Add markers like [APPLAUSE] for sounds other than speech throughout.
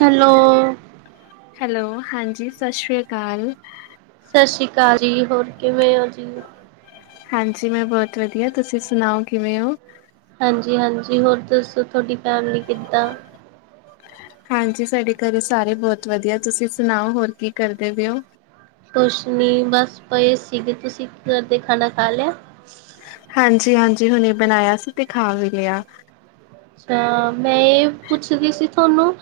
Hello. Hello ਹਾਂਜੀ, ਸਾਸਰੀਆਕਾਲ। ਸਾਸੀਕਾਲ ਜੀ ਹੋਰ ਕਿਵੇਂ ਓ ਜੀ? ਹਾਂਜੀ ਮੈਂ ਬੋਤ ਵਦੀਆ ਤੁਸੀਂ ਸੁਣਾਓ ਕਿਵੇਂ ਓ? ਹਾਂਜੀ-ਹਾਂਜੀ, ਹੋਰ ਦੱਸੋ ਥੋਡੀ ਫੈਮਲੀ ਕੀਦਾਂ? ਹਾਂਜੀ ਸਾਡੇ ਘਰੇ ਸਾਰੇ ਬੋਤ ਵਦੀਆ ਤੁਸੀਂ ਸੁਣਾਓ ਹੋਰ ਕੀ ਕਰਦੇ ਪੇ ਓ? ਕੁਛ ਨੀ ਬਸ ਪਏ ਸੀਗੇ, ਤੁਸੀਂ ਕੀ ਕਰਦੇ ਖਾਣਾ ਖਾ ਲਿਆ? ਹਾਂਜੀ-ਹਾਂਜੀ ਹੁਣੇ ਬਨਾਏਆ ਸੀ ਤੇ ਖਾ ਵੀ ਲਿਆ। ਅੱਛਾ, ਮੈਂ ਏ ਪੁੱਛਦੀ ਸੀ ਥੋਨੂੰ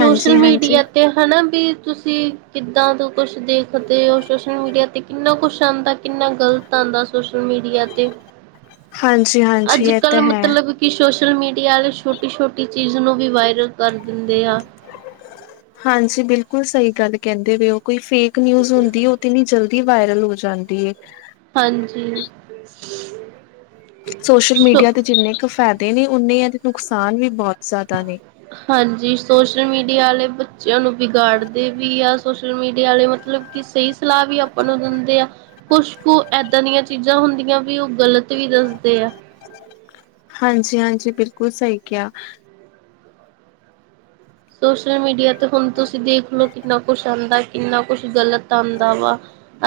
ਹਾਂਜੀ ਹਾਂਜੀ ਤੇ ਹਨਾ ਵੀ ਤੁਸੀਂ ਕੀਦਾਂ ਦਾ ਕੁੱਛ ਦੇਖਦੇ ਓ ਸੋਸ਼ਲ ਮੀਡੀਆ ਤੇ ਕਿੰਨਾ ਕੁਛ ਆਦਾਂ, ਕਿੰਨਾ ਗ਼ਲਤ ਆਦਾਂ, ਸੋਸ਼ਲ ਮੀਡੀਆ ਤੇ। ਹਾਂਜੀ ਹਾਂਜੀ ਇਹ ਅੱਜ-ਕੱਲ ਤਾਂ ਹੈ ਮਤਲਬ ਕੀ ਸ਼ੋਸ਼ਲ ਮੀਡੀਆ ਆਲੇ ਛੋਟੀ-ਛੋਟੀ ਚੀਜ਼ ਨੂੰ ਵੀ ਵਾਇਰਲ ਕਰ ਦਿੰਦੇ ਆ। ਹਾਂਜੀ ਬਿਲਕੁਲ ਸਈ ਗੱਲ ਕੈੰਦੇ ਪਏ ਓਂ, ਕੋਈ ਫੇਕ ਨਿਊਜ਼ ਹੁੰਦੀ ਐ ਓ ਇਤਨੀ ਜਲ ਦੀ ਵਾਇਰਲ ਹੋ ਜਾਂਦੀ ਏ। ਹਾਂਜੀ। ਸੋਸ਼ਲ ਸੋ ਮੀਡੀਆ ਦੇ ਜਿੰਨੇ ਕ ਫੈਦੇ ਨੇ, ਓਨੇ ਏਦੇ ਨੁਕਸਾਨ ਵੀ ਬੋਤ ਜਾਦਾ ਨੇ। ਹਾਂਜੀ ਸੋਸ਼ਲ ਮੀਡੀਆ ਆਲੇ ਬੱਚਿਆਂ ਨੂੰ ਵਿਗਾੜਦੇ ਵੀ ਆ, ਸੋਸ਼ਲ ਮੀਡੀਆ ਆਲੇ ਮਤਲਬ ਕੀ ਸਈ ਸਲਾਅ ਵੀ ਆਪਾਂ ਨੂੰ ਦਿੰਦੇ ਆ। ਕੁਛ ਕੁ ਐਦਾਂ ਦੀਆਂ ਚੀਜ਼ਾਂ ਹੁੰਦੀਆਂ ਵੀ ਓ ਗ਼ਲਤ ਵੀ ਦੱਸਦੇ ਆ। ਹਾਂਜੀ-ਹਾਂਜੀ ਬਿਲਕੁਲ ਸਈ ਕਿਆ। ਸੋਸ਼ਲ ਮੀਡੀਆ ਤੇ ਹੁਨ ਤੁਸੀਂ ਦੇਖ ਲੋ ਕਿੰਨਾ ਕੁਛ ਆਂਦਾ, ਕਿੰਨਾ ਕੁਛ ਗਲਤ ਆਂਦਾ ਵਾ।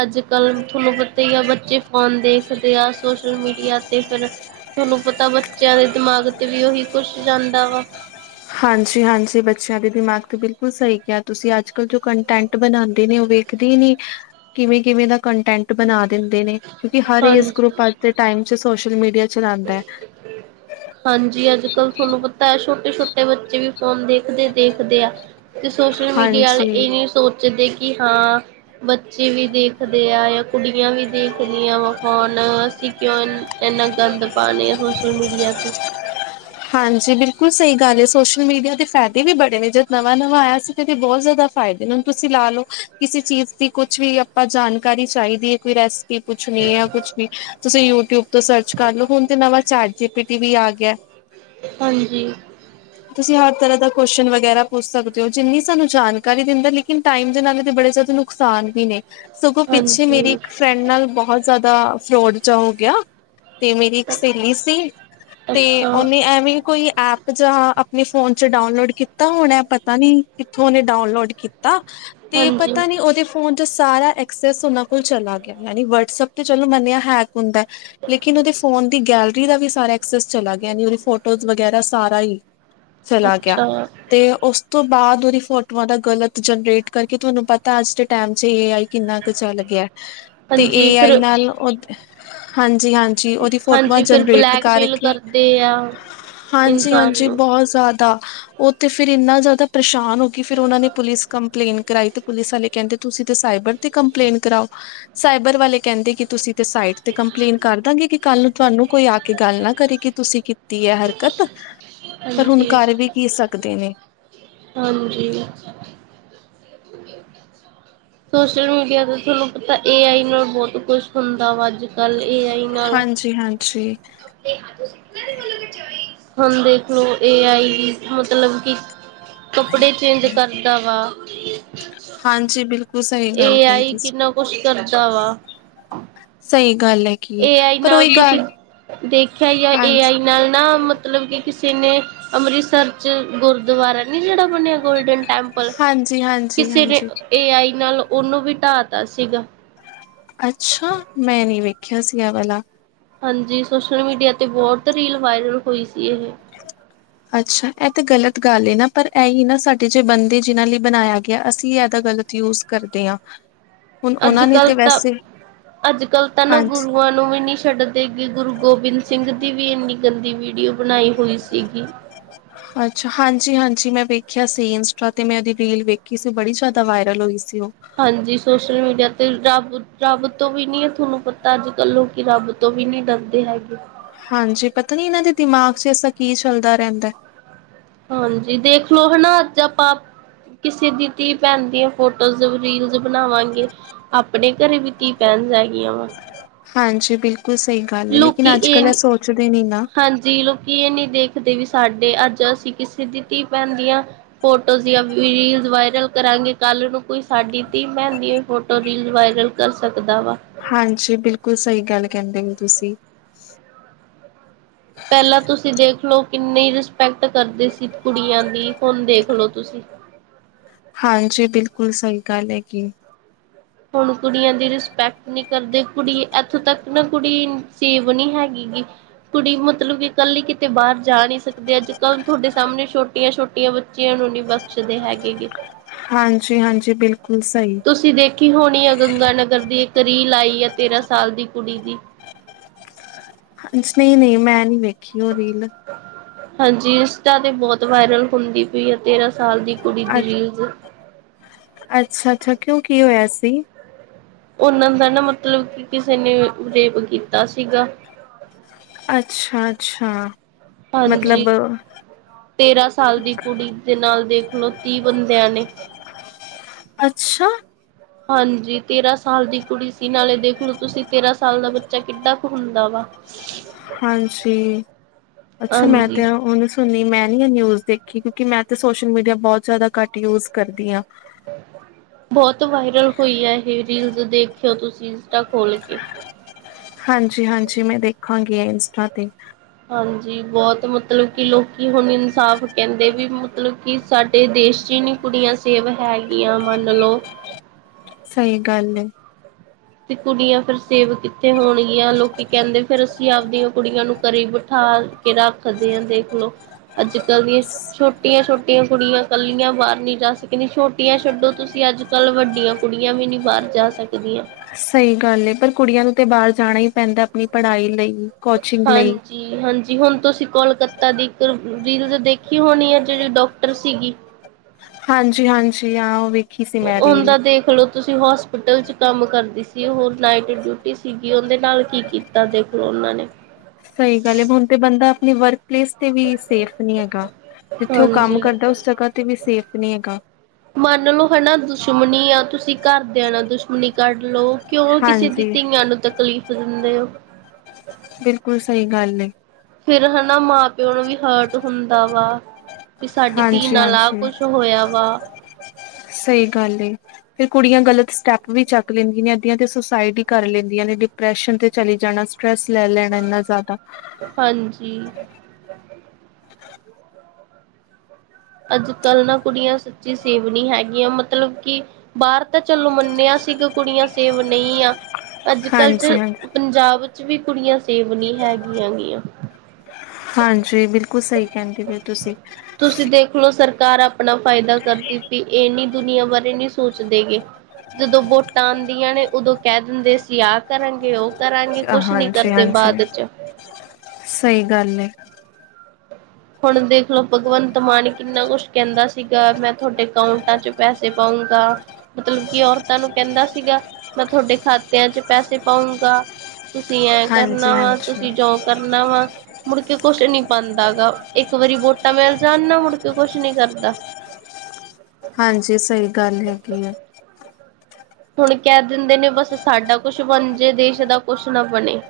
ਅੱਜ-ਕੱਲ ਥੋਨੂੰ ਪਤਾ ਈ ਆ ਬੱਚੇ ਫੋਨ ਦੇਖਦੇ ਆ ਸੋਸ਼ਲ ਮੀਡੀਆ ਤੇ ਫਿਰ ਥੋਨੂੰ ਪਤਾ ਬੱਚੇਆਂ ਦੇ ਦਮਾਗ ਤੇ ਵੀ ਓਹੀ ਕੁਛ ਜਾਂਦਾ ਵਾ। ਹਾਂਜੀ-ਹਾਂਜੀ ਬੱਚੇਆਂ ਦੇ ਦਿਮਾਗ ਤੇ ਬਿਲਕੁਲ ਸਈ ਕਿਆ ਤੁਸੀਂ ਅੱਜ-ਕੱਲ ਜੋ ਕਨਟੈਂਟ ਬਨਾਂਦੇ ਨੇ ਓ ਵੇਖ ਦੀ ਨੀ ਕਿਵੇਂ-ਕਿਵੇਂ ਦਾ ਕਨਟੈਂਟ ਬਨਾ ਦਿੰਦੇ ਨੇ ਕਿਓਂਕਿ ਹਰ ਏਜ ਗਰੁੱਪ ਅੱਜ ਦੇ ਟਾਈਮ ਚ ਸੋਸ਼ਲ ਮੀਡੀਆ ਚਲਾਉਂਦਾ ਤੇ ਹੈ ਕਿੱਥੇ ਹਾਂਜੀ ਅੱਜ-ਕੱਲ ਥੋਨੂੰ ਪਤਾ ਐ ਛੋਟੇ-ਛੋਟੇ ਬੱਚੇ ਵੀ ਫੋਨ ਦੇਖਦੇ-ਦੇਖਦੇ ਆ। ਤੇ ਸੋਸ਼ਲ ਮੀਡੀਆ ਆਲੇ ਹਾਂਜੀ ਏ ਨੀ ਸੋਚਦੇ ਕੀ ਹਾਂ ਬੱਚੇ ਵੀ ਦੇਖਦੇ ਆ ਜਾਂ ਕੁੜੀਆਂ ਵੀ ਦੇਖਦੀਆਂ ਵਾ ਹੁਨ ਅਸੀਂ ਕਿਓਂ ਐਨਾ ਗੰਦ ਪਾਨੇ ਆਂ ਸੋਸ਼ਲ ਮੀਡੀਆ ਤੇ। ਹਾਂਜੀ ਬਿਲਕੁਲ ਸਈ ਗੱਲ ਏ ਸੋਸ਼ਲ ਮੀਡੀਆ ਦੇ ਫੈਦੇ ਵੀ ਬੜੇ ਨੇ ਜਦ ਨਵਾਂ-ਨਵਾਂ ਆਏਆ ਸੀ। ਏਦੇ ਬਹੁ ਜਾਦਾ ਫ਼ਾਇਦੇ ਨੇ ਹੁਨ ਤੁਸੀਂ ਲਾ ਲੋ ਕਿਸੇ ਚੀਜ਼ ਦੀ ਕੁਛ ਵੀ ਆਪਾਂ ਜਾਣਕਾਰੀ ਚਾਈਦੀ ਐ ਕੋਈ ਰੈਸ ਪੀ ਪੁੱਛਨੀ ਐ ਕੁਛ ਵੀ ਤੁਸੀਂ ਯੂਟਿਊਬ ਤੋਂ ਸਰਚ ਕਰ ਲੋ, ਹੁਨ ਤੇ ਨਵਾਂ ਚੈਟ ਜੀ ਪੀ ਟੀ ਵੀ ਆ ਗੇਆ। ਹਾਂਜੀ। ਤੁਸੀਂ ਹਰ ਤਰਾਂ ਦਾ ਕੁਅਸ਼ਨ ਵਗੈਰਾ ਪੁੱਛ ਸਕਦੇ ਓ ਜਿੰਨੀ ਸਾਨੂੰ ਜਾਨਕਾਰੀ ਦਿੰਦਾ ਲੇਕਿਨ ਟਾਈਮ ਦੇ ਨਾਲ ਤਾਂ ਬੜੇ ਜਾਦਾ ਨੁਕ ਸਾਨ ਵੀ ਨੇ। ਸਗੋਂ ਪਿੱਛੇ ਮੇਰੀ ਹਾਂਜੀ ਇੱਕ ਫਰੈਂਡ ਨਾਲ ਬਹੁ ਜਾਦਾ ਫਰੋਡ ਜਾ ਹੋ ਗੇਆ। ਤੇ ਮੇਰੀ ਇੱਕ ਸੇਲੀ ਸੀ ਤੇ ਅੱਛਾ ਉਹਨੇ ਐਵੇਂ ਕੋਈ ਐਪ ਜਾਂ ਆਪਨੇ ਫੋਨ ਚ ਡਾਊਨਲੋਡ ਕੀਤਾ ਹੁਨ ਐ ਪਤਾ ਨੀ ਕਿੱਥੋਂ ਓਨੇ ਡਾਊਨਲੋਡ ਕੀ ਤਾ ਤੇ ਹਾਂਜੀ ਪਤਾ ਨੀ ਓਦੇ ਫੋਨ ਚੋ ਸਾਰਾ ਐਕਸੈਸ ਓਨਾਂ ਕੋਲ ਚਲਾ ਗੇਆ ਯਾਨੀ ਵਟਸਐਪ ਤੇ ਚਲੋ ਮੰਨੇਆ ਹੈਕ ਹੁੰਦਾ ਲੇਕਿਨ ਓਦੇ ਫੋਨ ਦੀ ਗੈਲਰੀ ਦਾ ਵੀ ਸਾਰਾ ਐਕਸੈਸ ਚਲਾ ਗੇ ਯਾਨੀ ਓਦੀ ਫੋਟੋਜ਼ ਵਗੈਰਾ ਸਾਰਾ ਏ ਚਲਾ ਗੇਆ। ਅੱਛਾ ਤੇ ਓਸ ਤੋਂ ਬਾਦ ਓਦੀ ਫੋਟੋਆਂ ਦਾ ਗਲਤ ਜਨਰੇਟ ਕਰਕੇ ਤੁਆਨੂੰ ਪਤਾ ਅੱਜ ਦੇ ਟੈਮ ਚ ਏ ਆਈ ਕਿੰਨਾ ਕ ਚੱਲ ਗੇਆ ਤੇ ਹਾਂਜੀ ਏ ਆਈ ਫਿਰ ਨਾਲ ਓ ਹਾਂਜੀ-ਹਾਂਜੀ। ਜੀ ਓਦੀ ਫੋਟੋਆਂ ਜਨਰੇਟ ਕਰਕੇ ਦੇ ਆ ਇਨਸਾਨ ਹਾਂਜੀ-ਹਾਂਜੀ ਨੂੰ ਬਹੁ ਜਾਦਾ, ਓ ਤੇ ਫਿਰ ਇੰਨਾ ਜਾਦਾ ਪਰੇਸ਼ਾਨ ਹੋ ਗਈ ਫੇਰ ਓਨਾਂ ਨੇ ਪੁਲਿਸ ਕੰਪਲੇਨ ਕਰਾਈ ਤੇ ਪੁਲਿਸ ਆਲੇ ਕੈਂਦੇ ਤੁਸੀਂ ਤੇ ਸਾਈਬਰ ਤੇ ਕੰਪਲੇਨ ਕਰਾਓ, ਸਾਈਬਰ ਵਾਲੇ ਕੈਂਦੇ ਕੇ ਤੁਸੀਂ ਸਾਈਟ ਤੇ ਕੰਪਲੇਂਨ ਕਰਦਾਂਗੇ ਕੇ ਕੱਲ ਨੂੰ ਤੁਆਨੂੰ ਕੋਈ ਆ ਕੇ ਗੱਲ ਨਾ ਕਰੇ ਕੇ ਤੁਸੀਂ ਕੀਤੀ ਐ ਹਰਕਤ, ਪਰ ਹੁਨ ਹਾਂਜੀ ਕਰ ਵੀ ਕੀ ਸਕਦੇ ਨੇ। ਹਾਂਜੀ। ਸੋਸ਼ਲ ਮੀਡੀਆ ਤੋਂ ਥੋਨੂੰ ਪਤਾ ਏ ਆਈ ਨਾਲ ਬੋਤ ਕੁਛ ਹੁੰਦਾ ਵਾ ਅੱਜ-ਕੱਲ ਏ ਆਈ ਨਾਲ ਹਾਂਜੀ-ਹਾਂਜੀ। ਹੁਣ ਦੇਖਲੋ ਏ ਆਈ ਮਤਲਬ ਕਿ ਕੱਪੜੇ ਚੇਂਜ ਕਰਦਾ ਵਾ। ਹਾਂਜੀ, ਬਿਲਕੁਲ। ਸਹੀ ਗੱਲ ਏ ਕਹੀ ਆਈ ਤੁਸੀਂ ਕਿੰਨਾ ਕੁਛ ਕਰਦਾ ਵਾ। ਸਹੀ ਗੱਲ ਹੈ। ਏ ਆਈ ਨਾਲ ਤੁਸੀਂ ਦੇਖਿਆ ਹੀ ਆ, ਏ ਹਾਂਜੀ ਆਈ ਨਾਲ ਨਾ ਮਤਲਬ ਕਿ ਕਿਸੇ ਨੇ ਅੰਮ੍ਰਿਤਸਰ 'ਚ ਗੁਰਦੁਆਰਾ ਨਹੀਂ, ਜਿਹੜਾ ਬਣਿਆ ਗੋਲਡਨ ਟੈਂਪਲ ਹਾਂਜੀ ਹਾਂਜੀ ਕਿਸੇ ਨੇ ਹਾਂਜੀ ਏ ਆਈ ਨਾਲ ਉਹਨੂੰ ਵੀ ਢਾਹ ਤਾ ਸੀਗਾ। ਅੱਛਾ! ਮੈਂ ਨੀ ਵੇਖਿਆ ਸੀ ਐ ਵਲਾ। ਹਾਂਜੀ, ਸੋਸ਼ਲ ਮੀਡੀਆ 'ਤੇ ਬਹੁਤ ਰੀਲ ਵਾਇਰਲ ਹੋਈ ਸੀ ਇਹ। ਅੱਛਾ, ਇਹ ਤਾਂ ਗਲਤ ਗੱਲ ਏ ਨਾ! ਪਰ ਇਹੀ ਨਾ, ਸਾਡੇ ਜੇ ਬੰਦੇ ਜਿਨਾਂ ਲਈ ਬਣਾਇਆ ਗਿਆ, ਅਸੀਂ ਇਹਦਾ ਗ਼ਲਤ ਯੂਜ਼ ਕਰਦੇ ਹਾਂ। ਹੁਣ ਉਹਨਾਂ ਨੇ ਅੱਜ-ਕੱਲ੍ਹ ਤੇ ਤਾਂ, ਵੈਸੇ ਅੱਜ-ਕੱਲ੍ਹ ਤਾਂ ਨਾ ਹਾਂਜੀ ਗੁਰੂਆਂ ਨੂੰ ਵੀ ਨੀ ਛੱਡ ਦੇ ਗੁਰੂ ਗੋਬਿੰਦ ਸਿੰਘ ਦੀ ਵੀ ਇੰਨੀ ਗੰਦੀ ਵੀਡੀਓ ਬਣਾਈ ਹੋਈ ਸੀਗੀ। ਅੱਛਾ, ਹਾਂਜੀ-ਹਾਂਜੀ ਮੈਂ ਵੇਖਿਆ ਸੀ, ਇੰਸਟਾ ਤੇ ਮੈਂ ਉਹਦੀ ਰੀਲ ਵੇਖੀ ਸੀ, ਬੜੀ ਜ਼ਿਆਦਾ ਵਾਇਰਲ ਹੋਈ ਸੀ ਉਹ। ਹਾਂਜੀ, ਸੋਸ਼ਲ ਮੀਡੀਆ ਤੇ ਰੱਬ, ਰੱਬ ਤੋਂ ਵੀ ਨਹੀਂ ਹੈ, ਤੁਹਾਨੂੰ ਪਤਾ ਅੱਜ-ਕੱਲ੍ਹ ਲੋਕੀ ਰੱਬ ਤੋਂ ਵੀ ਨਹੀ ਡਰਦੇ ਹੈਗੇ। ਹਾਂਜੀ, ਪਤਾ ਨੀ ਇਹਨਾਂ ਦੇ ਦਿਮਾਗ 'ਚ ਐਸਾ ਕੀ ਚੱਲਦਾ ਰਹਿੰਦਾ। ਹਾਂਜੀ, ਦੇਖਲੋ ਹਨਾ ਅੱਜ ਆਪਾਂ ਕਿਸੇ ਦੀ ਧੀ-ਭੈਣ ਦੀਆਂ ਫੋਟੋਜ਼ ਰੀਲਸ ਬਣਾਵਾਂਗੇ ਆਪਣੇ ਘਰੇ ਵੀ ਧੀ ਪੈਣਜ਼ ਹੇਗੀਆ ਵਾ। ਹਾਂਜੀ, ਬਿਲਕੁਲ ਸਹੀ ਗੱਲ ਹੈ, ਲੇਕਿਨ ਅੱਜ ਕੱਲ੍ਹ ਇਹ ਸੋਚਦੇ ਨੀ ਨਾ। ਹਾਂਜੀ, ਕੀ ਏ ਨਹੀ ਦੇਖਦੇ ਵੀ ਸਾਡੇ ਅੱਜ ਅਸੀਂ ਕਿਸੇ ਦੀ ਧੀ-ਭੈਣ ਦਿਆ ਫੋਟੋਜ਼ ਜਾਂ ਵੀ ਰੀਲਜ਼ ਵਾਇਰਲ ਕਰਾਂਗੇ, ਕੱਲ ਨੂੰ ਕੋਈ ਸਾਡੀ ਧੀ-ਭੈਨ ਦੀ ਫੋੋ ਟੋ ਰੀਲ ਵਾਇਰਲ ਕਰ ਸਕਦਾ ਵਾ। ਹਾਂਜੀ, ਬਿਲਕੁਲ ਸਹੀ ਗੱਲ ਕਹਿੰਦੇ ਹੋ ਤੁਸੀਂ। ਪਹਿਲਾਂ ਤੁਸੀਂ ਦੇਖਲੋ ਕਿੰਨੀ ਰਿਸਪੈਕਟ ਕਰਦੇ ਸੀ ਕੁੜੀਆਂ ਦੀ ਹੁਣ ਦੇਖਲੋ ਤੁਸੀਂ। ਹਾਂਜੀ, ਬਿਲਕੁਲ ਸਹੀ ਗੱਲ ਹੈਗੀ। ਹੁਣ ਕੁੜੀਆਂ ਦੀ ਰਿਸਪੈਕਟ ਨਹੀ ਕਰਦੇ, ਕੁੜੀ ਇੱਥੋਂ ਤੱਕ ਨਾ ਕੁੜੀ ਸੇਵ ਨਹੀ ਹੈਗੀਗੀ। ਕੁੜੀ ਮਤਲਬ ਕਿ ਕਲੀ ਕਿਤੇ ਬਾਹਰ ਜਾ ਨਹੀ ਸਕਦੀ। ਅੱਜ-ਕੱਲ੍ਹ ਤੁਹਾਡੇ ਸਾਹਮਣੇ ਛੋਟੇ ਛੋਟੀਆਂ-ਛੋਟੀਆਂ ਬੱਚਿਆਂ ਨੂੰ ਨੀ ਬਖਸ਼ਦੇ ਹੈਗੇ ਗੇ। ਹਾਂਜੀ-ਹਾਂਜੀ ਬਿਲਕੁਲ ਸਹੀ। ਤੁਸੀਂ ਦੇਖੀ ਹੋਣੀ ਆ, ਗੰਗਾ ਨਗਰ ਦੀ ਇੱਕ ਰੀਲ ਆਾਈ ਆ ਤੇਰਾਂ ਸਾਲ ਦੀ ਕੁੜੀ ਦੀ। ਨਹੀਂ ਨਹੀਂ, ਮੈਂ ਨੀ ਵੇਖੀ ਉਹ ਰੀਲ। ਹਾਂਜੀ, ਇੰਸਟਾ 'ਤੇ ਬਹੁਤ ਵਾਇਰਲ ਹੁੰਦੀ ਪਈ ਐ, ਤੇਰਾਂ ਸਾਲ ਦੀ ਕੁੜੀ ਦੀ ਰੀਲਜ਼। ਅੱਛਾ-ਅੱਛਾ ਕਿਉਂ, ਕੀ ਹੋਇਆ ਸੀ? ਉਹਨਾਂ ਦਾ ਨਾ ਮਤਲਬ ਕਿ ਕਿਸੇ ਨੇ ਰੇਪ ਕੀਤਾ ਸੀਗਾ। ਅੱਛਾ-ਅੱਛਾ। ਹਾਂਜੀ, ਤੇਰਾਂ ਸਾਲ ਦੀ ਕੁੜੀ ਦੇ ਨਾਲ ਦੇਖ ਲੋ ਤੀਹ ਬੰਦਿਆਂ ਨੇ। ਅੱਛਾ! ਹਾਂਜੀ, ਤੇਰਾਂ ਸਾਲ ਦੀ ਕੁੜੀ ਸੀ, ਨਾਲੇ ਦੇਖ ਲਓ ਤੁਸੀਂ, ਤੇਰਾਂ ਸਾਲ ਦਾ ਬੱਚਾ ਕਿੱਡਾਂ ਕੁ ਹੁੰਦਾ ਵਾ। [INAUDIBLE] ਹਾਂਜੀ, ਅੱਛਾ, ਮੈਂ ਤੇ ਹਾਂਜੀ ਆ ਹੁਨ ਸੁਣੀ, ਮੈਂ ਨੀ ਐ ਨਿਊਜ਼ ਦੇਖੀ ਕਿਉਂਕਿ ਮੈਂ ਤੇ ਸੋਸ਼ਲ ਮੀਡੀਆ ਬੋਤ ਜਾਦਾ ਘੱਟ ਯੂਜ ਕਰਦੀ ਆ। ਬੋਤ ਵਾਇਰਲ ਹੋਈ ਐ ਏ ਰੀਲਜ਼ ਦੇਖਿਓ ਤੁਸੀਂ ਇੰਸਟਾ ਖੋਲ ਕੇ। ਹਾਂਜੀ-ਹਾਂਜੀ, ਮੈਂ ਦੇਖਾਂਗੀ ਇੰਸਟਾ ਤੇ। ਹਾਂਜੀ, ਬੋਤ ਮਤਲਬ ਕਿ ਲੋਕੀ ਹੁਨ ਇਨਸਾਫ਼ ਕੈਂਦੇ ਵੀ ਮਤਲਬ ਕਿ ਸਾਡੇ ਦੇਸ਼ ਚ ਈ ਨੀ ਕੁੜੀਆਂ ਸੇਵ ਹੈਗੀਆਂ ਮੰਨ ਲਓ - ਸਈ ਗੱਲ ਏ। ਤੇ ਕੁੜੀਆਂ ਫੇਰ ਸੇਵ ਕਿੱਥੇ ਹੋਣਗੀਆਂ, ਲੋਕੀ ਕੈਂਦੇ ਫੇਰ ਅਸੀਂ ਆਪਦੀਆਂ ਕੁੜੀਆਂ ਨੂੰ ਘਰੇ ਬਿਠਾ ਕੇ ਰੱਖਦੇ ਆ ਦੇਖਲੋ। ਅੱਜ ਕੱਲ੍ਹ ਦੀ - ਛੋਟੀਆਂ-ਛੋਟੀਆਂ ਕੁੜੀਆਂ ਕੱਲੀਆਂ ਬਾਅਰ ਨੀ ਜਾ ਸਕਨੀ, ਛੋਟੀਆਂ ਛੱਡੋ ਤੁਸੀਂ ਅੱਜ- ਕੱਲ ਵੱਡੀਆਂ ਕੁੜੀਆਂ ਵੀ ਨੀ ਬਾਅਰ ਜਾ ਸਕਦੀਆਂ। ਸਈ ਗੱਲ ਏ, ਪਰ ਕੁੜੀਆਂ ਨੂੰ ਤੇ ਬਾਅਰ ਜਾਣਾ ਈ ਪੈਂਦੈ ਅਪਨੀ ਪੜ੍ਹਾਈ ਲਈ। ਕੋਚਿੰਗ ਹਾਂਜ ਲਈ ਜੀ- ਹਾਂਜੀ, ਹੁਨ ਤੁਸੀਂ ਕੋਲਕਾਤਾ ਦੀ ਇੱਕ ਰੀਲਜ਼ ਦੇਖੀ ਹੋਣੀ ਐ ਜੇੜੀ ਡਾਕਟਰ ਸੀਗੀ। ਹਾਂਜੀ-ਹਾਂਜੀ, ਹਾਂ ਓ ਵੀ। ਓ ਉਂਦਾ ਦੇਖਲੋ। ਤੁਸੀਂ ਹੋਸਪਿਟਲ ਚ ਕੰਮ ਕਰਦੀ ਸੀ ਓ ਨਾਈਟ ਡਿਊਟੀ ਸੀਗੀ, ਉਂਦੇ ਨਾਲ ਕੀ ਕੀਤਾ ਦੇਖੋ ਓਨਾਂ ਨੇ। ਸਈ ਗੱਲ ਏ, ਹੁਨ ਤੇ ਬੰਦਾ ਅਪਨੀ ਵਰਕ ਪਲੇਸ- ਤੇ ਵੀ ਸੇਫ ਨੀ ਹੈਗਾ, ਜਿੱਥੇ ਓ ਕੰਮ ਹਾਂਜੀ ਕਰਦਾ ਉਸ ਜਗ੍ਹਾ ਤੇ ਵੀ ਸੇਫ ਨੀ ਹੈਗਾ। ਮੰਨ ਲਓ ਹਣਾ ਦੁਸ਼ਮਣੀ ਆ, ਤੁਸੀਂ ਘਰਦਿਆਂ ਣਾ ਦੁਸ਼ਮਣੀ ਕੱਢ ਲਓ। ਕਿਉਂ ਕਿਸੇ ਦੀ ਹਾਂਜੀ ਧੀਆਂ ਨੂੰ ਤਕਲੀਫ਼ ਦਿੰਦੇ ਓ। ਬਿਲਕੁਲ ਸਈ ਗੱਲ ਏ। ਫਿਰ ਹਣਾ, ਮਾਂ -ਪਿਓ ਨੂੰ ਵੀ ਹਰਟ ਹੁੰਦਾ ਵਾ, ਵੀ ਸਾਡੀ ਧੀ ਹਾਂਜੀ ਨਾਲ ਆ ਕੁਛ ਹੋਇਆ ਵਾ। ਸਈ ਗੱਲ ਏ। ਫੇਰ ਕੁੜੀਆਂ ਗਲਤ ਸਟੈਪ ਵੀ ਚੱਕ ਲੈਂਦੀਆਂ ਨੇ, ਅੱਧੀਆਂ ਤੇ ਸੁਸਾਈਡ ਈ ਕਰ ਲੈਂਦੀਆਂ ਨੇ, ਡਿਪਰੈਸ਼ਨ ਤੇ ਚਲੇ ਜਾਣਾ, ਸ ਸਟ੍ਰੈੱਸ ਲੈ ਲੈਣਾ ਇੰਨਾ ਜਾਦਾ। ਹਾਂਜੀ। ਅੱਜ ਕੱਲ ਨਾ ਕੁੜੀਆਂ ਸੱਚੀ ਸੇਵ ਨੀ ਹੈਗੀਆਂ ਮਤਲਬ ਕਿ- ਬਾਅਰ ਤਾਂ ਚਲੋ ਮੰਨਿਆ ਸੀਗਾ ਕੁੜੀਆਂ ਸੇਵ ਨਈ ਆ। ਅੱਜ ਕੱਲ੍ਹ ਚ ਹਾਂਜੀ ਹਾਂਜੀ ਪੰਜਾਬ ਚ ਵੀ ਕੁੜੀਆਂ ਸੇਵ ਨੀ ਹੈਗੀਆਂ ਗੀਆਂ। ਹਾਂਜੀ, ਬਿਲਕੁਲ ਸਈ ਕੈਂਦੇ ਬੇ ਓ ਤੁਸੀਂ। ਤੁਸੀਂ ਦੇਖ ਲਓ ਸਰਕਾਰ ਅਪਣਾ ਫਾਇਦਾ ਕਰਦੀ ਪੀ, ਏ ਨੀ ਦੁਨੀਆਂ ਬਾਰੇ ਨੀ ਸੋਚਦੇ ਗੇ। ਤੂੰ ਜਦੋਂ ਵੋਟਾਂ ਆਂਦੀਆਂ ਨੇ ਉਦੋਂ ਕੈ ਦਿੰਦੇ ਸੀਂ ਆਹ ਕਰਾਂਗੇ ਓ ਕਰਾਂਗੇ, ਕੁਛ ਨੀ ਕਰਦੇ ਬਾਅਦ ਚ। ਸਈ ਗੱਲ ਏ। ਹੁਣ ਦੇਖ ਲਓ ਭਗਵੰਤ ਮਾਣ ਕਿੰਨਾ ਕੁਛ ਕੈਂਦਾ ਸੀਗਾ, ਮੈਂ ਤੁਆਡੇ ਅਕਾਊਂਟਾਂ ਚ ਪੈਸੇ ਪਾਉਂਗਾ ਮਤਲਬ ਕਿ ਔਰਤਾਂ ਨੂੰ ਕੈਂਦਾ ਸੀਗਾ, ਮੈਂ ਤੁਆਡੇ ਖਾਤਿਆਂ ਚ ਪੈਸੇ ਪਾਉਂਗਾ। ਤੁਸੀਂ ਐਂ ਹਾਂਜੀ ਕਰਨਾ ਵਾ, ਹਾਂਜੀ ਤੁਸੀਂ ਜੋ ਕਰਨਾ ਵਾ, ਮੁੜਕੇ ਕੁਛ ਨੀ ਪਾਂਦਾ ਗਾ। ਏਕ ਵਾਰੀ ਵੋਟਾ ਮਿਲ ਜਾਨ ਨਾ, ਮੁੜਕੇ ਕੁਛ ਨੀ ਕਰਦਾ। ਹਾਂਜੀ, ਸਈ ਗੱਲ ਹੈਗੀ ਐ। ਹੁਣ ਕੈ ਦਿੰਦੇ ਨੇ ਬਸ ਸਾਡਾ ਕੁਛ ਬਨ ਜੇ, ਦੇਸ਼ ਦਾ ਕੁਛ ਨਾ ਬਣੇ।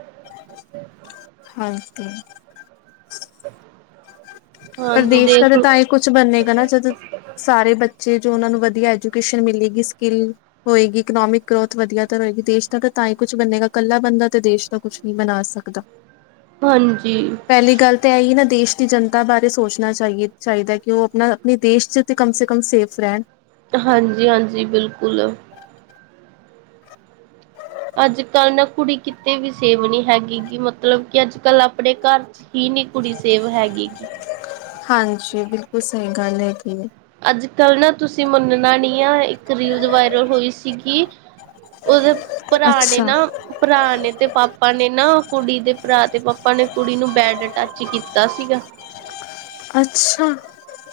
ਹਾਂਜੀ। ਪਰ ਹਾਂਜੀ ਦੇਸ਼ ਦਾ ਦੇਖ ਤਾਂ, ਲੋ ਤਾਂਏ ਕੁੱਛ ਬਨੇਗਾ ਨਾ ਜਦੋਂ ਸਾਰੇ ਬੱਚੇ, ਜੋ ਉਨਾਂ ਨੂੰ ਵਧੀਆ ਐਜੂਕੇਸ਼ਨ ਮਿਲੇਗੀ ਸਕਿੱਲ - ਹੋਏਗੀ, ਇਕਨੋਮਿਕ ਗਰੋਥ ਵਧੀਆ ਤਾਂ ਰਏਗੀ। ਦੇਸ਼ ਦਾ ਤਾ, ਤਾਂ ਈ ਕੁਛ ਬਨੇਗਾ ਕੱਲਾ ਬੰਦਾ ਤੇ ਦੇਸ਼ ਦਾ ਕੁਛ ਨੀ ਬਨਾ ਸਕਦਾ। ਹਾਂਜੀ। ਤੇ ਐਈ ਨਾ, ਦੇਸ਼ ਦੀ ਜਨਤਾ ਵਾਸਤੇ। ਤੇ ਸੋਚਣਾ ਚਾਹੀਏ ਚਾਹੀਦਾ ਕਿ ਉਹ ਆਪਣਾ ਆਪਣੇ ਦੇਸ਼ ਚ ਤੇ ਕਮ ਸੇ ਕਮ ਸੇਫ ਰਹਿਣ। ਹਾਂਜੀ-ਹਾਂਜੀ ਬਿਲਕੁਲ। ਅੱਜ ਕੱਲ ਨਾ ਕੁੜੀ ਕਿਤੇ ਵੀ ਸੇਫ ਨਹੀਂ ਹੈਗੀ ਕੀ ਮਤਲਬ ਕਿ ਅੱਜ ਕੱਲ੍ਹ ਆਪਣੇ ਘਰ। ਹੀ ਨਹੀਂ ਕੁੜੀ ਸੇਫ ਹੈਗੀ। ਹਾਂਜੀ ਬਿਲਕੁਲ ਸਹੀ ਗੱਲ ਹੈਗੀ ਐ ਅੱਜ ਕੱਲ੍ਹ ਨਾ ਤੁਸੀਂ ਮੰਨਣਾ ਨਹੀਂ ਆ ਇੱਕ ਰੀਲ ਵਾਇਰਲ ਹੋਈ ਸੀਗੀ। ਉਹਦੇ ਭਰਾ ਨੇ ਅੱਛਾ ਨਾ। ਭਰਾ ਨੇ ਤੇ ਪਾਪਾ ਨੇ ਨਾ ਕੁੜੀ ਦੇ ਭਰਾ ਤੇ ਪਾਪਾ ਨੇ ਕੁੜੀ ਨੂੰ ਬੈਡ ਟੱਚ ਕੀਤਾ ਸੀਗਾ। ਅੱਛਾ ਜੀ। ਅੱਛਾ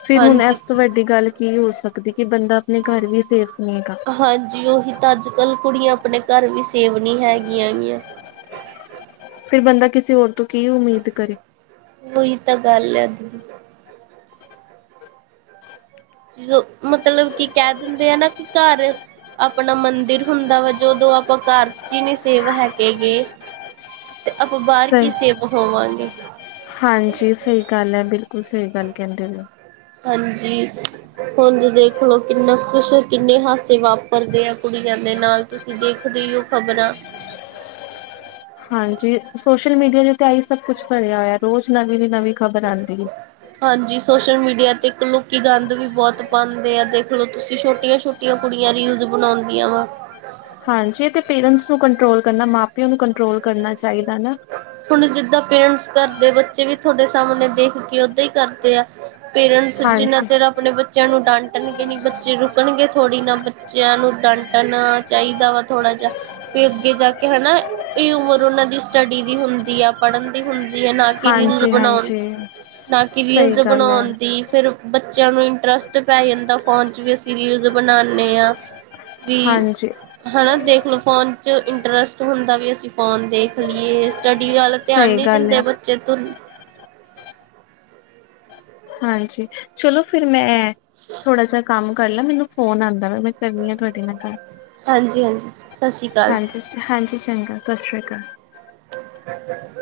ਫਿਰ ਹੁਣ ਇਸ ਤੋਂ ਵੱਡੀ ਗੱਲ। ਕੀ ਹੋ ਸਕਦੀ ਕਿ ਬੰਦਾ ਆਪਣੇ ਘਰ ਵੀ ਸੇਫ ਨਹੀਂ ਹੈਗਾ ਹਾਂਜੀ ਉਹੀ ਤਾਂ ਅੱਜ ਕੱਲ ਕੁੜੀਆਂ ਆਪਣੇ ਘਰ ਵੀ ਸੇਫ ਨਹੀਂ ਹੈਗੀਆਂ ਹੈਗੀਆਂ ਫਿਰ ਬੰਦਾ ਕਿਸੇ ਹੋਰ ਤੋਂ ਕੀ ਉਮੀਦ ਕਰੇ ਉਹੀ ਤਾਂ ਗੱਲ ਹੈ ਜਦੋ ਮਤਲਬ ਕੀ ਕਹਿ ਦਿੰਦੇ ਆ ਨਾ, ਕੀ ਘਰ ਆਪਣਾ ਮੰਦਿਰ ਹੁੰਦਾ ਵਾ, ਜਦੋਂ ਆਪਾਂ ਘਰ ਵਿਚ ਹੀ ਨੀ ਸੇਫ ਨਹੀ ਹੈਗੇ ਏ ਤੇ ਆਪਾਂ ਬਾਹਰ ਕੀ ਸਹੀ ਸੇਫ ਹੋਵਾਂਗੇ ਹਾਂਜੀ ਸਹੀ ਗੱਲ ਹੈ ਬਿਲਕੁਲ ਸਹੀ ਗੱਲ ਕਹਿੰਦੇ ਪਏ ਔ ਹਾਂਜੀ ਹੁਣ ਦੇਖ ਲਓ ਕਿੰਨਾ ਕੁਛ ਕਿੰਨੇ ਹਾਸੇ ਵਾਪਰਦੇ ਆ ਕੁੜੀਆਂ ਦੇ ਨਾਲ ਤੁਸੀਂ ਦੇਖਦੇ ਈ ਹੋ ਖ਼ਬਰਾਂ ਹਾਂਜੀ ਸੋਸ਼ਲ ਮੀਡੀਆ ਤੇ ਆ ਹੀ ਸਭ ਕੁਛ ਭਰਿਆ ਹੋਇਆ, ਰੋਜ਼ ਨਵੀਂ ਦੀ ਨਵੀਂ ਖ਼ਬਰ ਆਉਂਦੀ ਹੈ ਹਾਂਜੀ ਸੋਸ਼ਲ ਮੀਡੀਆ ਤੇ ਇਕ ਲੋਕੀ ਗੰਦ ਵੀ ਬਹੁਤ ਪਾਉਂਦੇ ਆ, ਦੇਖ ਲਓ ਤੁਸੀਂ ਛੋਟੀਆਂ ਛੋਟੀਆਂ ਜੋ ਕੁੜੀਆਂ ਰੀਲਸ ਬਣਾਉਂਦੀਆਂ ਵਾ ਹਾਂਜੀ ਇਹ ਤੇ ਪੇਰੈਂਸ ਨੂੰ ਕੰਟਰੋਲ ਕਰਨਾ, ਮਾਂ ਪਿਓ ਨੂੰ ਕੰਟਰੋਲ ਕਰਨਾ ਚਾਹੀਦਾ ਨਾ ਹੁਣ ਜਿੱਦਾਂ ਪੇਰੈਂਟਸ ਕਰਦੇ, ਬੱਚੇ ਵੀ ਤੁਹਾਡੇ ਸਾਹਮਣੇ ਦੇਖ ਕੇ ਓਦਾਂ ਹੀ ਕਰਦੇ ਆ ਪੇਰੈਂਟਸ ਜਿੰਨਾ ਹਾਂਜੀ ਚਿਰ ਆਪਣੇ ਬਚੇ ਬੱਚਿਆਂ ਨੂੰ ਡਾਂਟਣਗੇ ਨੀ ਬੱਚੇ ਰੁਕਣਗੇ ਥੋੜ੍ਹੀ ਨਾ, ਬੱਚਿਆਂ ਨੂੰ ਡਾਂਟਣਾ ਚਾਹੀਦਾ ਵਾ ਥੋੜ੍ਹਾ ਜਿਹਾ ਇਹ ਅੱਗੇ ਜਾ ਕੇ ਹੈਨਾ, ਇਹ ਉਮਰ ਉਹਨਾਂ ਦੀ ਸਟੱਡੀ ਦੀ ਹੁੰਦੀ ਆ ਪੜ੍ਹਨ ਹੁੰਦੀ ਹੈ ਨਾ ਕਿ ਰੀਲ ਹਾਂਜੀ ਬਣਾਉਣ ਹਾਂਜੀ ਨਾ ਕਿ ਸਹੀ ਰੀਲ ਗੱਲ ਹੈ ਬਣਾਉਣ ਦੀ, ਫਿਰ ਬੱਚਿਆਂ ਨੂੰ ਇੰਟਰਸ ਪੈ ਜਾਂਦਾ ਫੋਨ ਵਿਚ, ਅਸੀਂ ਰੀਲਸ ਬਣਾਉਦੇ ਆਂ ਬੀ ਹਾਂਜੀ ਹੈਨਾ, ਦੇਖ ਲੋ ਫੋਨ ਚ ਇੰਟਰਸ ਹੁੰਦਾ ਵੀ ਅਸੀਂ ਫੋਨ ਤੇ ਕੀ ਦੇਖ ਲਈਏ, ਸਟੱਡੀ ਵਲ ਧਿਆਨ ਸਹੀ ਨੀ ਗੱਲ ਹੈ। ਦਿੰਦੇ ਬੱਚੇ ਤੇ ਹਾਂਜੀ ਚਲੋ ਫਿਰ ਮੈਂ ਥੋਹੜਾ ਜਿਹਾ ਕੰਮ ਕਰ ਲਾਂ, ਮੈਨੂੰ ਫੋਨ ਆਉਂਦਾ ਵਾ ਕਰਨੀ ਆ ਤੁਹਾਡੇ ਨਾਲ ਗਲ ਹਾਂਜੀ ਹਾਂਜੀ ਸਤਿ ਸ਼੍ਰੀ ਅਕਾਲ ਜੀ ਹਾਂਜੀ ਹਾਂਜੀ ਚੰਗਾ ਸਤਿ ਸ਼੍ਰੀ ਅਕਾਲ ਹਾਂ [INAUDIBLE]